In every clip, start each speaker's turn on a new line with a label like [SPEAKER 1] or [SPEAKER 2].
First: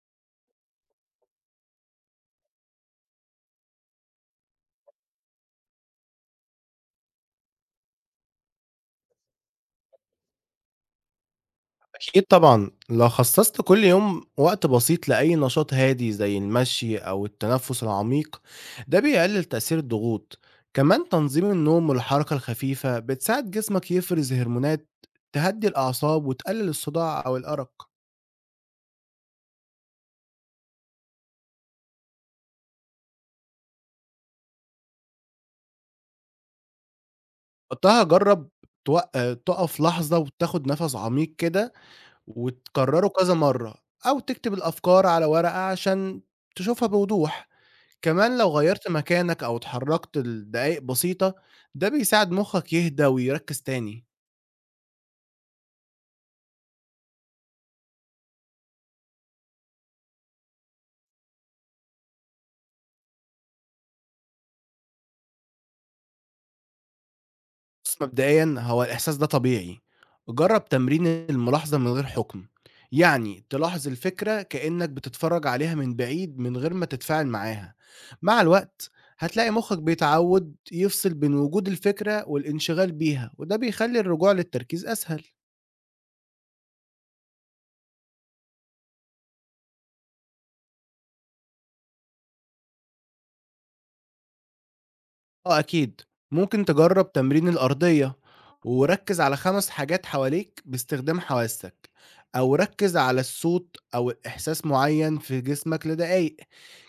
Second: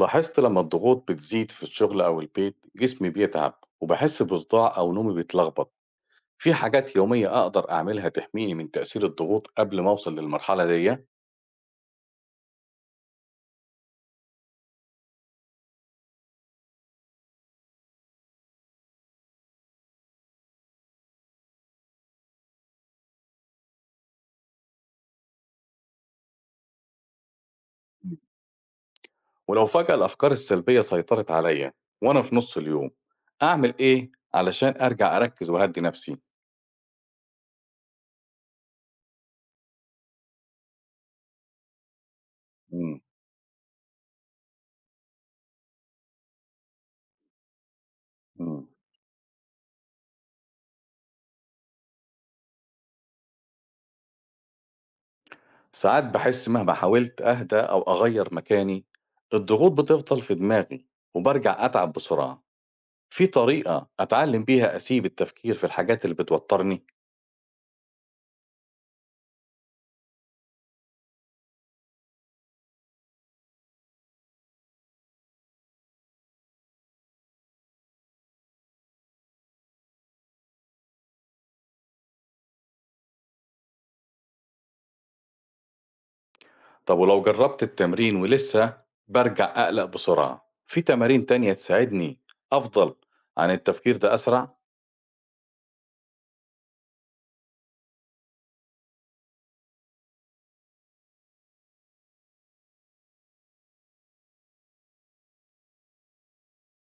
[SPEAKER 1] لاحظت لما الضغوط بتزيد في الشغل أو البيت جسمي بيتعب وبحس بصداع أو نومي بيتلخبط. في حاجات يومية أقدر أعملها تحميني من تأثير الضغوط قبل ما أوصل للمرحلة دي؟
[SPEAKER 2] أكيد طبعًا، لو خصصت كل يوم وقت بسيط لأي نشاط هادي زي المشي أو التنفس العميق، ده بيقلل تأثير الضغوط، كمان تنظيم النوم والحركة الخفيفة بتساعد جسمك يفرز هرمونات تهدي الأعصاب وتقلل الصداع أو الأرق،
[SPEAKER 1] ولو فجأة الأفكار السلبية سيطرت عليا وأنا في نص اليوم أعمل إيه علشان أرجع أركز وأهدي نفسي؟
[SPEAKER 2] وقتها جرب توق آه، تقف لحظة وتاخد نفس عميق كده
[SPEAKER 1] مم.
[SPEAKER 2] وتكرره كذا مرة، أو تكتب الأفكار على ورقة عشان تشوفها بوضوح، كمان لو
[SPEAKER 1] مم.
[SPEAKER 2] غيّرت مكانك أو اتحرّكت لدقايق بسيطة، ده بيساعد مُخّك يهدى ويركّز تاني.
[SPEAKER 1] ساعات بحس مهما حاولت أهدى أو أغير مكاني الضغوط بتفضل في دماغي وبرجع أتعب بسرعة. في طريقة أتعلم بيها أسيب التفكير في الحاجات اللي بتوترني؟
[SPEAKER 2] بُص مبدئيًا هو الإحساس ده طبيعي، جرّب تمرين الملاحظة من غير حُكم، يعني تلاحظ الفكرة كإنّك بتتفرّج عليها من بعيد من غير ما تتفاعل معاها. مع الوقت هتلاقي مُخّك بيتعوّد يفصل بين وجود الفكرة والانشغال بيها وده بيخلّي الرجوع للتركيز أسهل.
[SPEAKER 1] طب ولو جربت التمرين ولسه برجع أقلق بسرعة، في تمارين تانية تساعدني أفضل عن التفكير ده أسرع؟
[SPEAKER 2] آه أكيد، ممكن تجرّب تمرين الأرضية، وركّز على 5 حاجات حواليك باستخدام حواسّك، أو ركّز على الصوت أو إحساس معيّن في جسمك لدقايق،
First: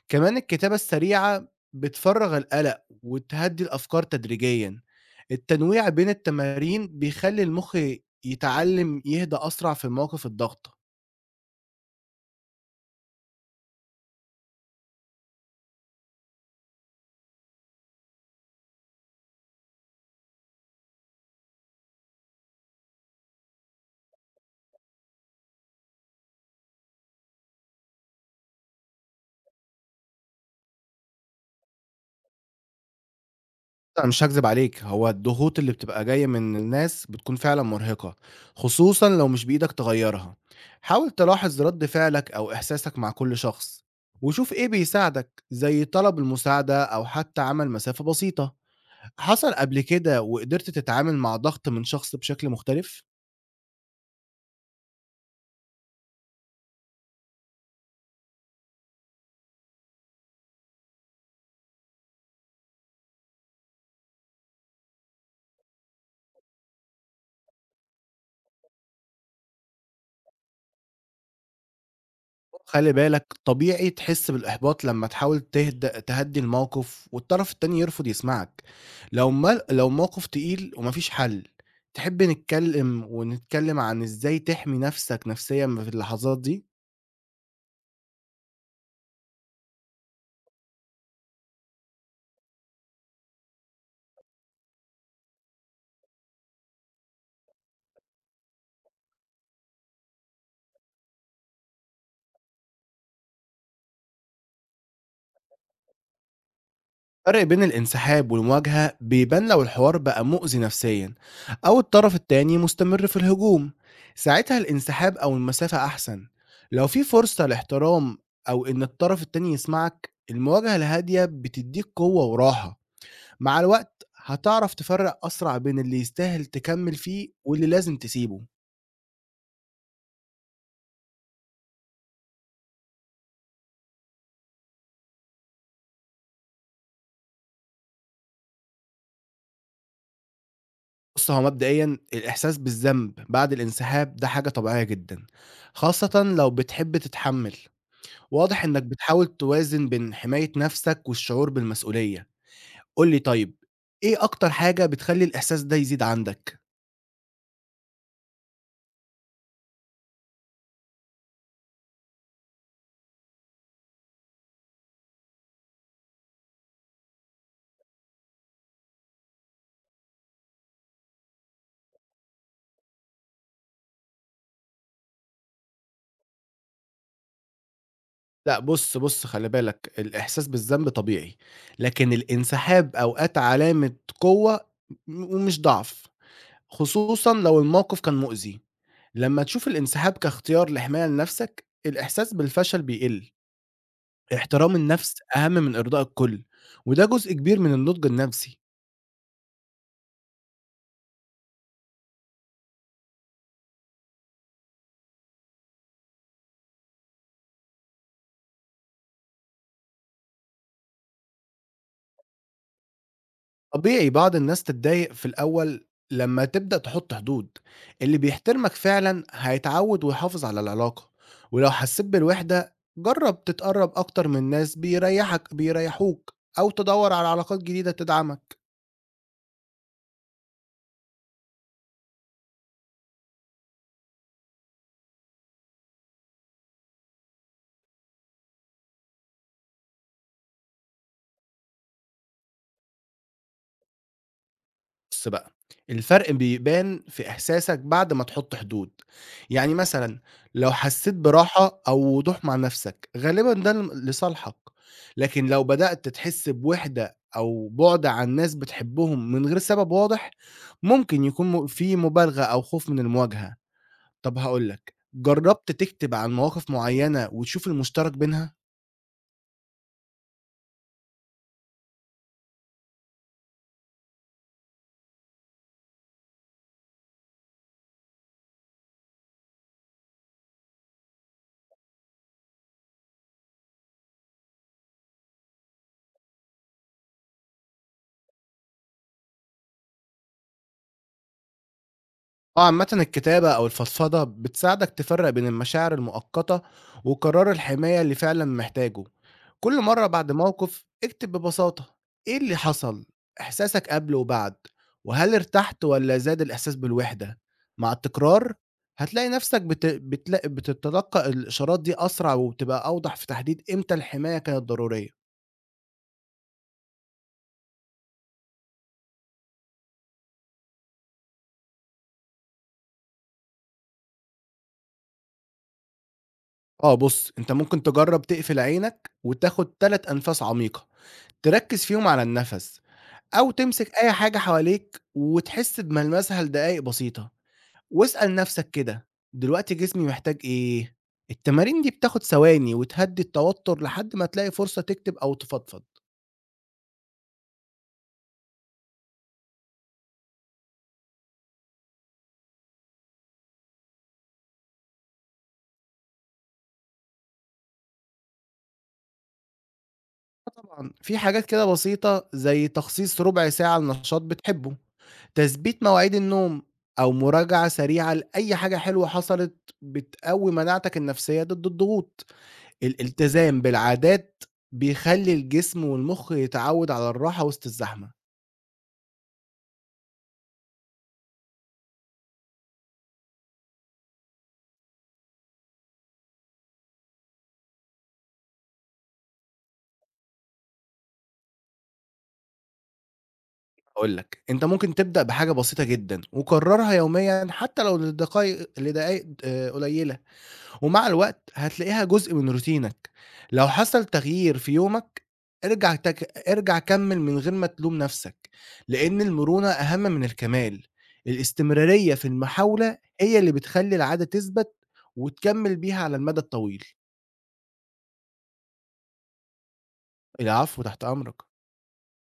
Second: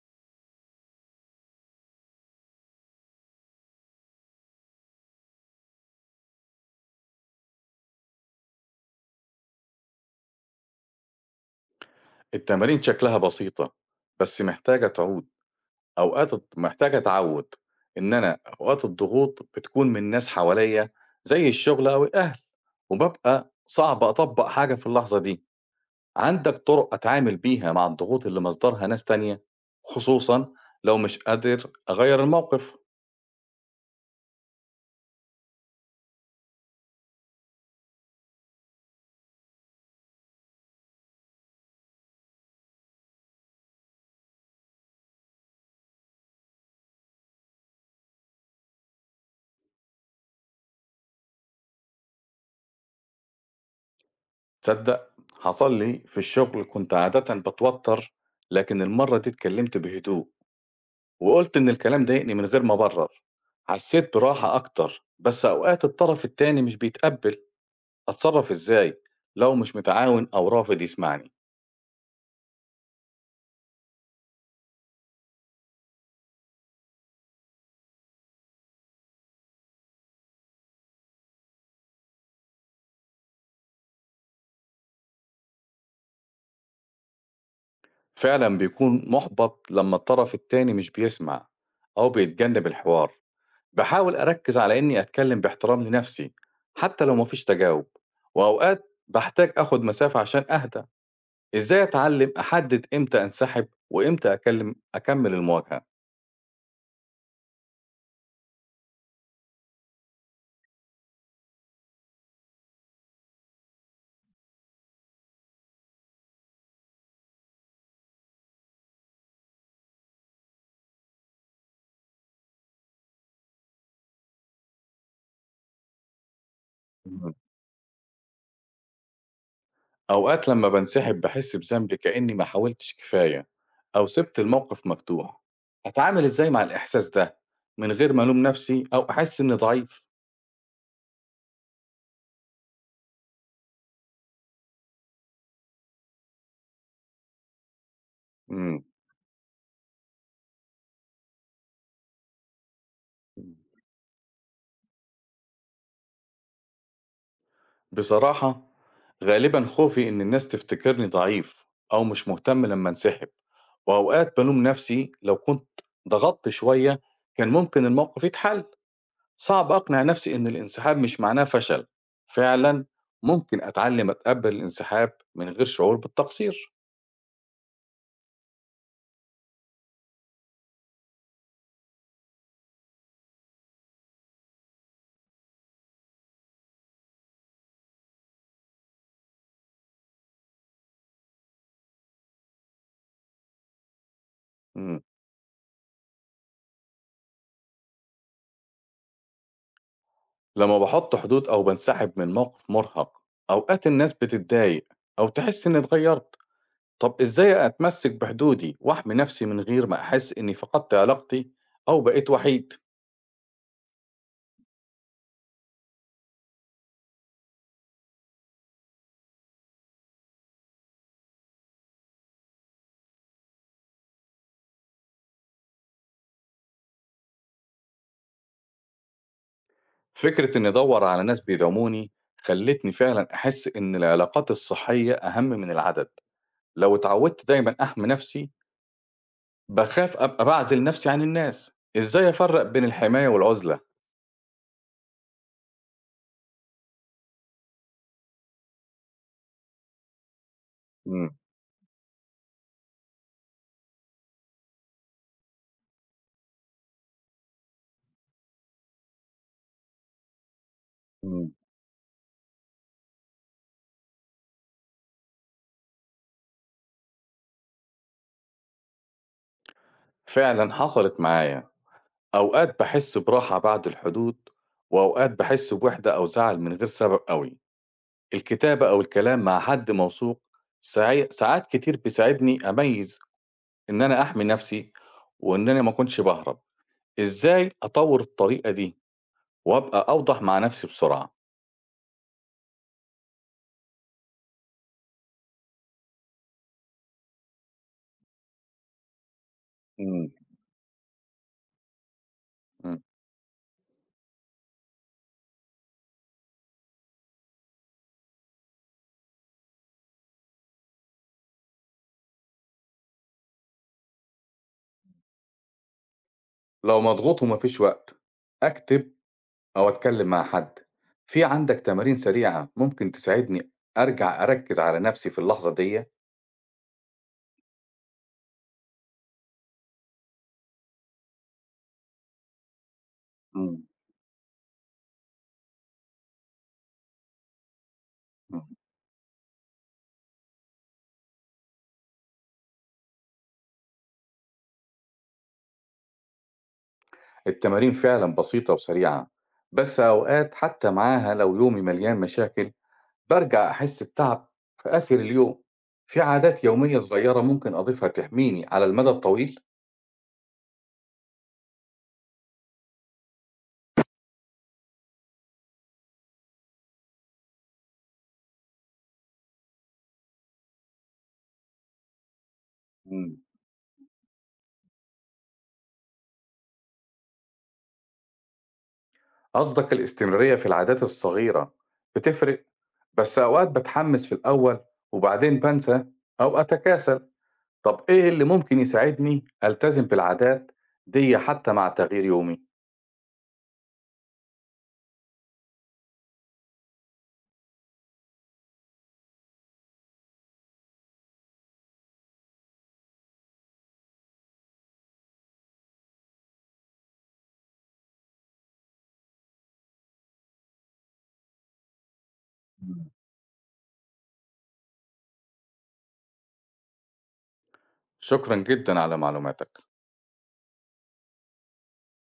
[SPEAKER 2] كمان الكتابة السريعة بتفرّغ القلق وتهدّي الأفكار تدريجيًا، التنويع بين التمارين بيخلّي المخ يتعلّم يهدى أسرع في مواقف الضغط.
[SPEAKER 1] التمارين شكلها بسيطة بس محتاجة تعود. أوقات محتاجة أتعود إن أنا أوقات الضغوط بتكون من ناس حواليا زي الشغل أو الأهل، وببقى صعب أطبق حاجة في اللحظة دي. عندك طرق أتعامل بيها مع الضغوط اللي مصدرها ناس تانية، خصوصا لو مش قادر أغير الموقف؟
[SPEAKER 2] أنا مش هاكذب عليك، هو الضغوط اللي بتبقى جاية من الناس بتكون فعلًا مرهقة، خصوصًا لو مش بإيدك تغيّرها. حاول تلاحظ رَد فعلك أو إحساسك مع كل شخص، وشوف إيه بيساعدك، زي طلب المساعدة أو حتى عمل مسافة بسيطة. حصل قبل كده وقدرت تتعامل مع ضغط من شخص بشكل مختلف؟
[SPEAKER 1] تصدّق حصل لي في الشغل كنت عادةً باتوتّر، لكن المرّة دي اتكلّمت بهدوء وقُلت إن الكلام ضايقني من غير ما أبرّر، حسّيت براحة أكتر، بس أوقات الطرف التاني مش بيتقبّل، أتصرّف إزاي لو مش متعاون أو رافض يسمعني؟
[SPEAKER 2] خلي بالك طبيعي تحس بالإحباط لما تحاول تهدّي الموقف والطرف التاني يرفض يسمعك. لو ما لو الموقف تقيل ومفيش حل، تحب نتكلم عن إزاي تحمي نفسك نفسيًا في اللحظات دي؟
[SPEAKER 1] فعلًا بيكون مُحبَط لمّا الطرف التاني مش بيسمع أو بيتجنّب الحوار، باحاول أركّز على إنّي أتكلّم باحترام لنَفْسي حتّى لو ما فيش تجاوب، وأوقات باحتاج آخُد مسافة عشان أهدى. إزاي أتعلم أحدد إمتى أنسحب وإمتى أكمل المواجهة؟
[SPEAKER 2] الفرق بين الانسحاب والمواجهة بيبان لو الحوار بقى مؤذي نفسيًا أو الطرف التاني مستمر في الهجوم، ساعتها الانسحاب أو المسافة أحسن. لو في فرصة لاحترام أو إن الطرف التاني يسمعك، المواجهة الهادية بتدّيك قوة وراحة. مع الوقت هتعرف تفرّق أسرع بين اللي يستاهل تكمّل فيه
[SPEAKER 1] إمم.
[SPEAKER 2] واللي لازم تسيبه.
[SPEAKER 1] أوقات لمّا بانسحب باحس بذنب كإني ما حاولتش كفاية أو سِبت الموقف مفتوح، أتعامل إزاي مع الإحساس ده من غير ما ألوم نفسي أو أحس إني ضعيف؟
[SPEAKER 2] بُص، هو مبدئيًا الإحساس بالذنب بعد الانسحاب ده حاجة طبيعية جدًا، خاصةً لو بتحب تتحمّل. واضح إنّك
[SPEAKER 1] إمم.
[SPEAKER 2] بتحاول توازن بين حماية نَفْسك والشعور بالمسؤولية. قُل لي طيب،
[SPEAKER 1] إمم.
[SPEAKER 2] إيه أكتر حاجة بتخلّي الإحساس ده يزيد عندك؟
[SPEAKER 1] بصراحة غالبًا خوفي إن الناس تفتكرني ضعيف أو مش مهتم لمّا أنسحب، وأوقات بالوم نفسي لو كنت ضغطت شوية كان ممكن الموقف يتحل. صعب أقنع نفسي إن الانسحاب مش معناه فشل، فعلًا ممكن أتعلم أتقبل الانسحاب من غير شعور بالتقصير.
[SPEAKER 2] لأ بُص خلّي بالك، الإحساس بالذنب طبيعي، لكن الانسحاب أوقات علامة قوة ومش ضعف. خصوصًا لو الموقف كان مؤذي، لمّا تشوف الانسحاب كاختيار لحماية لنفسك، الإحساس بالفشل بيقل. احترام
[SPEAKER 1] إمم.
[SPEAKER 2] النفس أهم من إرضاء الكل، وده جزء كبير من النضج النفسي.
[SPEAKER 1] لما باحط حدود أو بانسحب من موقف مرهق أوقات الناس بتتضايق أو تحس إني اتغيرت، طب إزاي أتمسك بحدودي وأحمي نفسي من غير ما أحس إني فقدت علاقتي أو بقيت وحيد؟
[SPEAKER 2] طبيعي بعض الناس تتضايق في الأول لمّا تبدأ تحط حدود، اللي بيحترمك فعلًا هيتعود ويحافظ على العلاقة، ولو حسيت بالوحدة جرب تتقرب أكتر من ناس بيريحوك أو تدوّر على علاقات جديدة تدعمك.
[SPEAKER 1] فكرة إني أدور على ناس بيدعموني خلتني فعلًا أحس إن العلاقات الصحية أهم من العدد. لو اتعودت دايمًا أحمي نفسي باخاف أبقى باعزل نفسي عن الناس، إزاي أفرّق بين الحماية والعُزلة؟
[SPEAKER 2] بُص بقى، الفرق بيبان في إحساسك بعد ما تحُط حدود، يعني مثلًا لو حسّيت
[SPEAKER 1] إمم.
[SPEAKER 2] براحة أو وضوح مع نَفْسك غالبًا ده لصالحك، لكن لو بدأت تحس بوِحدة أو بُعد عن ناس بتحبهم من غير سبب واضح، ممكن يكون
[SPEAKER 1] إمم.
[SPEAKER 2] في مبالغة أو خوف من المواجهة. طَب هاقول لك، جرّبت تكتب عن مواقف معيّنة وتشوف المشترك بينها؟
[SPEAKER 1] فعلًا حصلت معايا، أوقات باحس براحة بعد الحدود، وأوقات باحس بوحدة أو زعل من غير سبب أوي. الكتابة أو الكلام مع حد موثوق ساعات كتير بيساعدني أميّز إن أنا أحمي نفسي، وإن أنا ما أكونش باهرب. إزاي أطوّر الطريقة دي وأبقى أوضح مع نفسي بسرعة؟
[SPEAKER 2] آه، عامةً الكتابة أو الفضفضة بتساعدك تفرّق بين المشاعر المؤقتة وقرار الحماية اللي فعلًا محتاجه، كل مرّة
[SPEAKER 1] إمم.
[SPEAKER 2] بعد موقف اكتب ببساطة إيه اللي
[SPEAKER 1] إمم.
[SPEAKER 2] حصل، إحساسك قبل وبعد، وهل ارتحت والّا زاد الإحساس بالوحدة، مع التكرار هتلاقي نفسك بت بتلا بتتلقّى الإشارات دي أسرع وبتبقى أوضح في تحديد إمتى الحماية كانت ضرورية.
[SPEAKER 1] لو مضغوط وما فيش وقت، أكتب أو أتكلم مع حد. في عندك تمارين سريعة ممكن تساعدني أرجع أركّز على نَفْسي في اللحظة ديّة؟
[SPEAKER 2] آه، بُص أنت ممكن تجرّب تقفل عينك وتاخد 3 أنفاس عميقة، تركّز فيهم على النفس أو
[SPEAKER 1] إمم.
[SPEAKER 2] تمسك أي حاجة حواليك وتحس بملمسها لدقايق بسيطة، واسأل
[SPEAKER 1] إمم.
[SPEAKER 2] نفسك كده دلوقتي جسمي محتاج إيه؟ التمارين دي بتاخد ثواني وتهدي التوتر لحد ما تلاقي فرصة تكتب أو تفضفض.
[SPEAKER 1] التمارين فعلًا بسيطة وسريعة، بس أوقات حتى معاها لو يومي مليان مشاكل، بارجع أحس بتعب في آخر اليوم. في عادات يومية صغيرة ممكن أضيفها تحميني على المدى الطويل؟
[SPEAKER 2] طبعًا في حاجات كده بسيطة زي تخصيص ربع ساعة لنشاط بتحبه، تثبيت مواعيد النوم أو مراجعة سريعة لأي حاجة حلوة حصلت بتقوي مناعتك النفسية ضد الضغوط.
[SPEAKER 1] إمم.
[SPEAKER 2] الالتزام بالعادات بيخلي الجسم والمخ يتعود على الراحة وسط الزحمة.
[SPEAKER 1] قصدك الاستمرارية في العادات الصغيرة بتفرق؟ بس أوقات باتحمس في الأول وبعدين بانسى أو أتكاسل. طب إيه اللي ممكن يساعدني ألتزم بالعادات دي حتى مع تغيير يومي؟
[SPEAKER 2] هاقول لك، أنت ممكن تبدأ بحاجة بسيطة جدًا وكررها يوميًا حتى لو لدقايق قليلة، ومع الوقت هتلاقيها جزء من روتينك. لو حصل تغيير في يومك ارجع تك ارجع كمّل من غير ما تلوم نفسك، لإن المرونة أهم من الكمال. الاستمرارية في المحاولة
[SPEAKER 1] إمم.
[SPEAKER 2] هي اللي بتخلّي العادة تثبت وتكمّل بيها على المدى الطويل.
[SPEAKER 1] شكرًا جدًا على معلوماتك.
[SPEAKER 2] العفو، تحت أمرك.